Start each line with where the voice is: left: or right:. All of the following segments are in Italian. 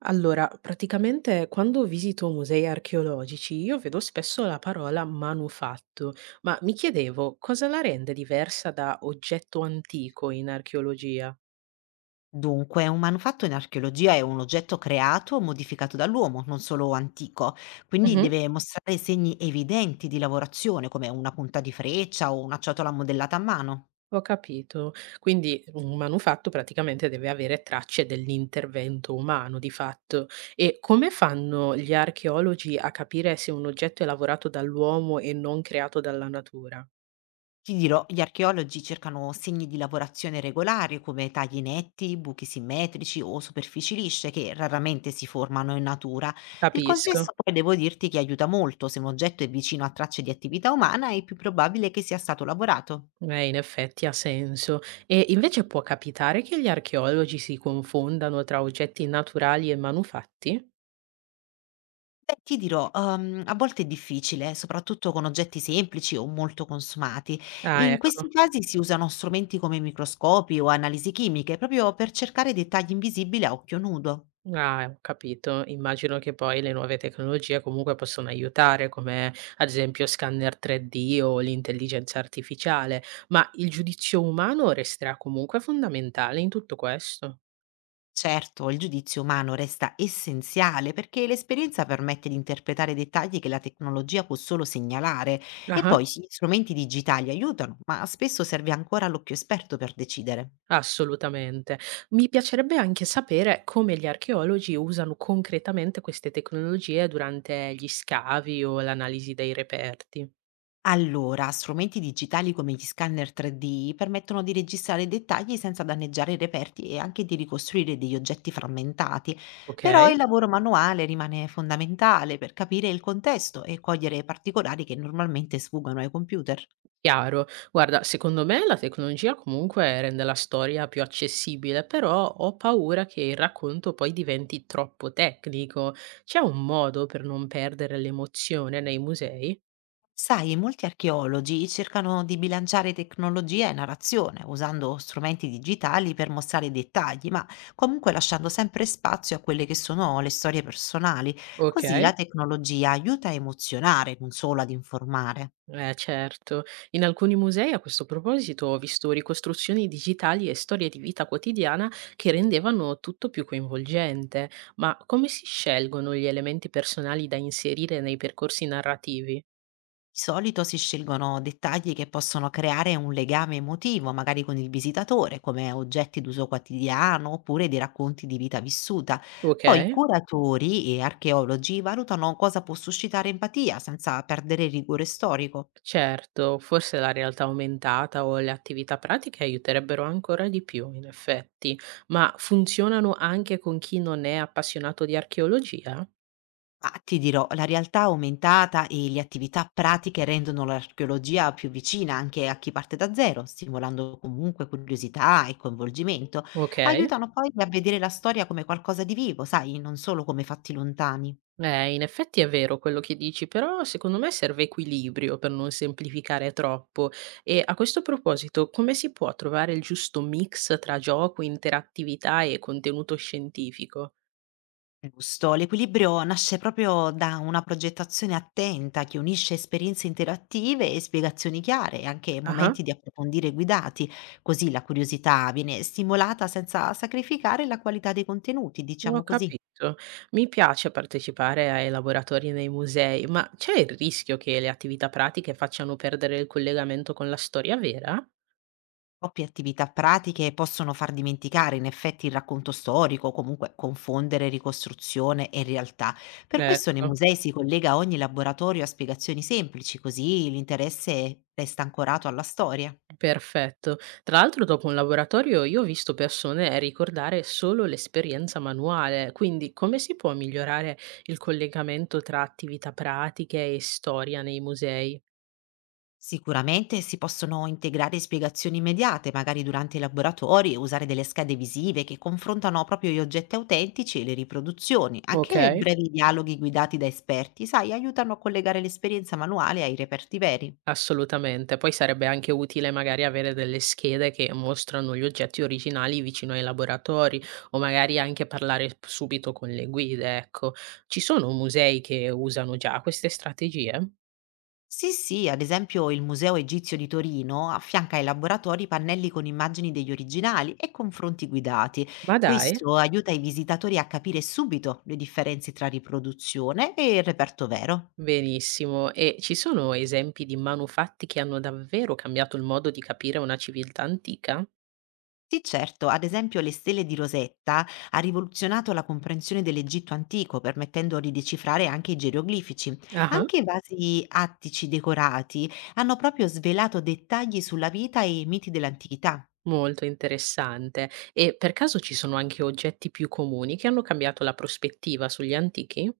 right: Allora, praticamente quando visito musei archeologici io vedo spesso la parola manufatto, ma mi chiedevo cosa la rende diversa da oggetto antico in archeologia.
left: Dunque, un manufatto in archeologia è un oggetto creato o modificato dall'uomo, non solo antico, quindi
right: Mhm.
left: deve mostrare segni evidenti di lavorazione, come una punta di freccia o una ciotola modellata a mano.
right: Ho capito. Quindi un manufatto praticamente deve avere tracce dell'intervento umano, di fatto. E come fanno gli archeologi a capire se un oggetto è lavorato dall'uomo e non creato dalla natura?
left: Ti dirò, gli archeologi cercano segni di lavorazione regolari, come tagli netti, buchi simmetrici o superfici lisce, che raramente si formano in natura. Il
right: Capisco.
left: contesto poi devo dirti che aiuta molto, se un oggetto è vicino a tracce di attività umana è più probabile che sia stato lavorato.
right: Beh, in effetti ha senso. E invece può capitare che gli archeologi si confondano tra oggetti naturali e manufatti?
left: Beh, ti dirò, a volte è difficile, soprattutto con oggetti semplici o molto consumati.
right: Ah,
left: In questi
right: ecco.
left: casi si usano strumenti come microscopi o analisi chimiche, proprio per cercare dettagli invisibili a occhio nudo.
right: Ah, ho capito. Immagino che poi le nuove tecnologie comunque possono aiutare, come ad esempio scanner 3D o l'intelligenza artificiale, ma il giudizio umano resterà comunque fondamentale in tutto questo.
left: Certo, il giudizio umano resta essenziale perché l'esperienza permette di interpretare dettagli che la tecnologia può solo segnalare e poi sì, gli strumenti digitali aiutano, ma spesso serve ancora l'occhio esperto per decidere.
right: Assolutamente. Mi piacerebbe anche sapere come gli archeologi usano concretamente queste tecnologie durante gli scavi o l'analisi dei reperti.
left: Allora, strumenti digitali come gli scanner 3D permettono di registrare dettagli senza danneggiare i reperti e anche di ricostruire degli oggetti frammentati, però
right: Ok?
left: il lavoro manuale rimane fondamentale per capire il contesto e cogliere particolari che normalmente sfuggono ai computer.
right: Chiaro. Guarda, secondo me la tecnologia comunque rende la storia più accessibile, però ho paura che il racconto poi diventi troppo tecnico. C'è un modo per non perdere l'emozione nei musei?
left: Sai, molti archeologi cercano di bilanciare tecnologia e narrazione, usando strumenti digitali per mostrare i dettagli, ma comunque lasciando sempre spazio a quelle che sono le storie personali.
right: Ok?
left: Così la tecnologia aiuta a emozionare, non solo ad informare.
right: Certo. In alcuni musei, a questo proposito, ho visto ricostruzioni digitali e storie di vita quotidiana che rendevano tutto più coinvolgente. Ma come si scelgono gli elementi personali da inserire nei percorsi narrativi?
left: Di solito si scelgono dettagli che possono creare un legame emotivo, magari con il visitatore, come oggetti d'uso quotidiano oppure dei racconti di vita vissuta.
right: Ok,
left: Poi i curatori e archeologi valutano cosa può suscitare empatia senza perdere il rigore storico.
right: certo, forse la realtà aumentata o le attività pratiche aiuterebbero ancora di più, in effetti, ma funzionano anche con chi non è appassionato di archeologia?
left: Ma ti dirò, la realtà aumentata e le attività pratiche rendono l'archeologia più vicina anche a chi parte da zero, stimolando comunque curiosità e coinvolgimento.
right: Ok.
left: Aiutano poi a vedere la storia come qualcosa di vivo, sai, non solo come fatti lontani.
right: In effetti è vero quello che dici, però secondo me serve equilibrio per non semplificare troppo. E a questo proposito, come si può trovare il giusto mix tra gioco, interattività e contenuto scientifico?
left: Giusto, l'equilibrio nasce proprio da una progettazione attenta che unisce esperienze interattive e spiegazioni chiare, e anche
right: Ah,
left: momenti di approfondire guidati, così la curiosità viene stimolata senza sacrificare la qualità dei contenuti,
right: ho
left: diciamo così.
right: capito. Mi piace partecipare ai laboratori nei musei, ma c'è il rischio che le attività pratiche facciano perdere il collegamento con la storia vera?
left: Troppe attività pratiche possono far dimenticare in effetti il racconto storico, o comunque confondere ricostruzione e realtà. Per questo nei
right: Ecco.
left: musei si collega ogni laboratorio a spiegazioni semplici, così l'interesse resta ancorato alla storia.
right: Perfetto. Tra l'altro dopo un laboratorio io ho visto persone ricordare solo l'esperienza manuale, quindi come si può migliorare il collegamento tra attività pratiche e storia nei musei?
left: Sicuramente si possono integrare spiegazioni immediate, magari durante i laboratori, e usare delle schede visive che confrontano proprio gli oggetti autentici e le riproduzioni.
right: Ok.
left: Anche brevi dialoghi guidati da esperti, sai, aiutano a collegare l'esperienza manuale ai reperti veri.
right: Assolutamente. Poi sarebbe anche utile magari avere delle schede che mostrano gli oggetti originali vicino ai laboratori o magari anche parlare subito con le guide, ecco. Ci sono musei che usano già queste strategie?
left: Sì, sì, ad esempio il Museo Egizio di Torino affianca ai laboratori pannelli con immagini degli originali e confronti guidati.
right: Ma dai.
left: Questo aiuta i visitatori a capire subito le differenze tra riproduzione e il reperto vero.
right: Benissimo. E ci sono esempi di manufatti che hanno davvero cambiato il modo di capire una civiltà antica?
left: Sì, certo, ad esempio le stele di Rosetta ha rivoluzionato la comprensione dell'Egitto antico, permettendo di decifrare anche i geroglifici.
right: Ah.
left: Anche i vasi attici decorati hanno proprio svelato dettagli sulla vita e i miti dell'antichità.
right: Molto interessante. E per caso ci sono anche oggetti più comuni che hanno cambiato la prospettiva sugli antichi?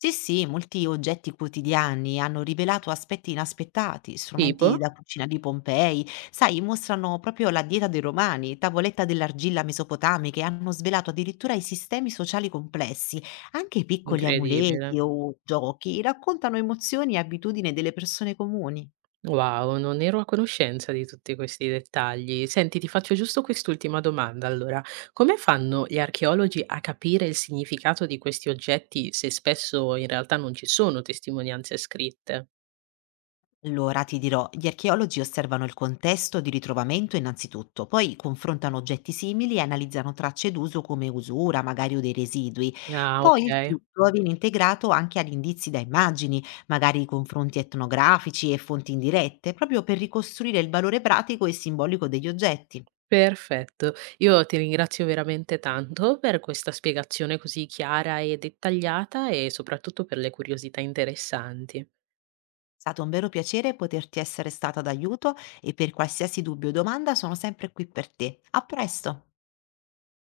left: Sì, sì, molti oggetti quotidiani hanno rivelato aspetti inaspettati,
right: Tipo?
left: strumenti da cucina di Pompei, sai, mostrano proprio la dieta dei Romani, tavoletta dell'argilla mesopotamiche, hanno svelato addirittura i sistemi sociali complessi. Anche i piccoli
right: Incredibile.
left: amuleti o giochi raccontano emozioni e abitudini delle persone comuni.
right: Wow, non ero a conoscenza di tutti questi dettagli. Senti, ti faccio giusto quest'ultima domanda. Allora, come fanno gli archeologi a capire il significato di questi oggetti se spesso in realtà non ci sono testimonianze scritte?
left: Allora, ti dirò, gli archeologi osservano il contesto di ritrovamento innanzitutto, poi confrontano oggetti simili e analizzano tracce d'uso come usura, magari o dei residui.
right: Ah,
left: Poi il
right: okay,
left: tutto viene integrato anche ad indizi da immagini, magari confronti etnografici e fonti indirette, proprio per ricostruire il valore pratico e simbolico degli oggetti.
right: perfetto. Io ti ringrazio veramente tanto per questa spiegazione così chiara e dettagliata e soprattutto per le curiosità interessanti.
left: È stato un vero piacere poterti essere stata d'aiuto e per qualsiasi dubbio o domanda sono sempre qui per te. A presto!